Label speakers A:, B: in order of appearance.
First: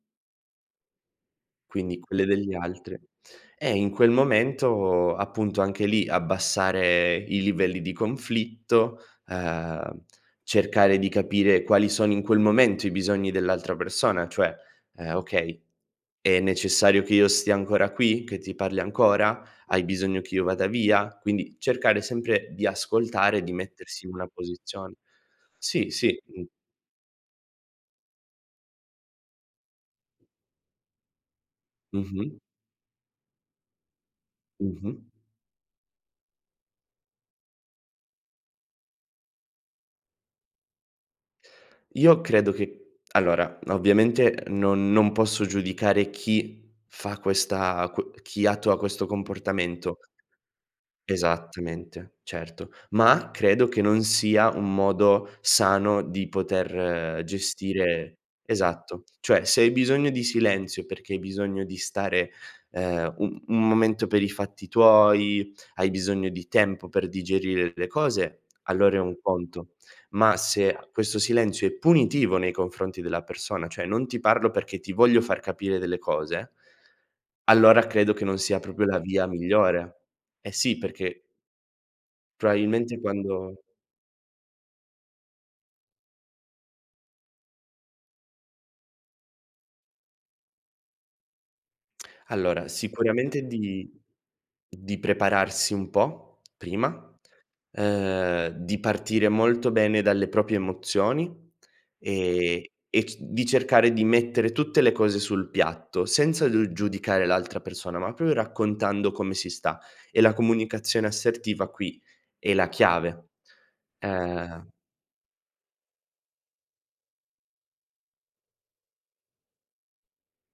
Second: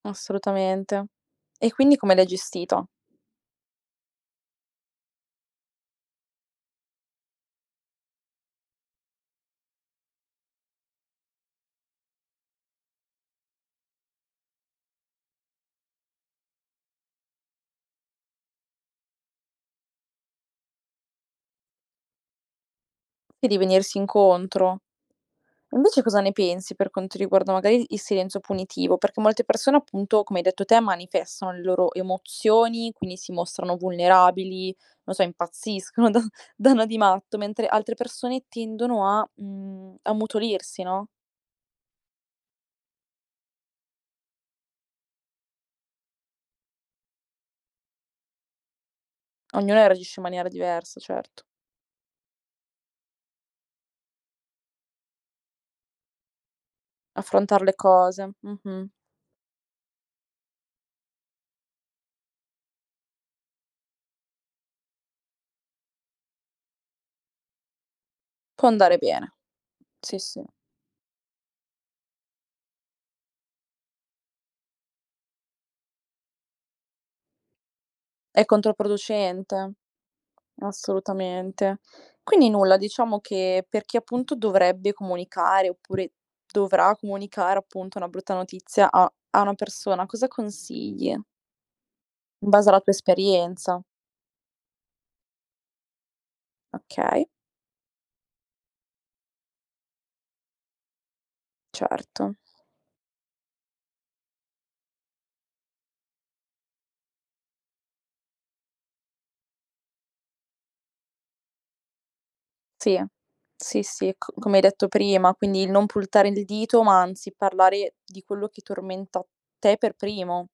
A: Assolutamente. E quindi
B: Quindi
A: come l'hai
B: quelle degli
A: gestita?
B: altre. Eh, in quel momento, appunto, anche lì, abbassare i livelli di conflitto, ehm, cercare di capire quali sono in quel momento i bisogni dell'altra persona, cioè, ehm: "Okay, è necessario che io stia ancora qui? Che ti parli ancora? Hai bisogno che io vada via?" Quindi cercare sempre di ascoltare e
A: E
B: di
A: di venirsi
B: mettersi una
A: incontro.
B: posizion sì,
A: Invece, cosa
B: sì,
A: ne
B: mh.
A: pensi per quanto riguarda magari il silenzio punitivo? Perché molte persone, appunto, come hai detto te, manifestano le loro
B: Mh-mh.
A: emozioni, quindi si mostrano vulnerabili,
B: Mh-mh.
A: non so, impazziscono, do danno di matto, mentre altre persone tendono a, mhmm, ammutolirsi, no?
B: Io credo che allora, ovviamente non non posso giudicare chi fa questa quo chi attua questo
A: Ognuno
B: comportamento
A: reagisce in maniera diversa, certo.
B: esattamente, certo, ma credo che non sia un modo sano di poter
A: Affrontar le
B: gestire
A: cose. Mh-mh.
B: esatto. Cioè, se hai bisogno di silenzio perché hai bisogno di stare, ehm, u un momento per i fatti tuoi, hai bisogno di tempo per digerire le cose,
A: Può andare
B: allora è un
A: bene.
B: conto.
A: Sì,
B: Ma
A: sì.
B: se questo silenzio è punitivo nei confronti della persona, cioè non ti parlo perché ti voglio far capire delle cose allora credo che non
A: È
B: sia proprio la via
A: controproducente,
B: migliore. Eh sì, perché
A: assolutamente. Quindi nulla,
B: Probabilmente
A: diciamo
B: quando
A: che per chi, appunto, dovrebbe comunicare, oppure dovrà comunicare appunto una brutta notizia a a una persona, cosa consigli? In
B: Allora
A: base alla tua
B: sicuramente
A: esperienza.
B: di di prepararsi un po', prima,
A: Okay.
B: ehm, di partire molto bene dalle proprie emozioni
A: Certo.
B: e e c di cercare di mettere tutte le cose sul piatto, senza d giudicare l'altra persona, ma pro raccontando come si sta e la comunicazione assertiva qui è la
A: Sì.
B: chiave.
A: Sì, sì, c come hai
B: Ehm
A: detto prima, quindi il non puntare il dito, ma anzi parlare di quello che tormenta te per primo.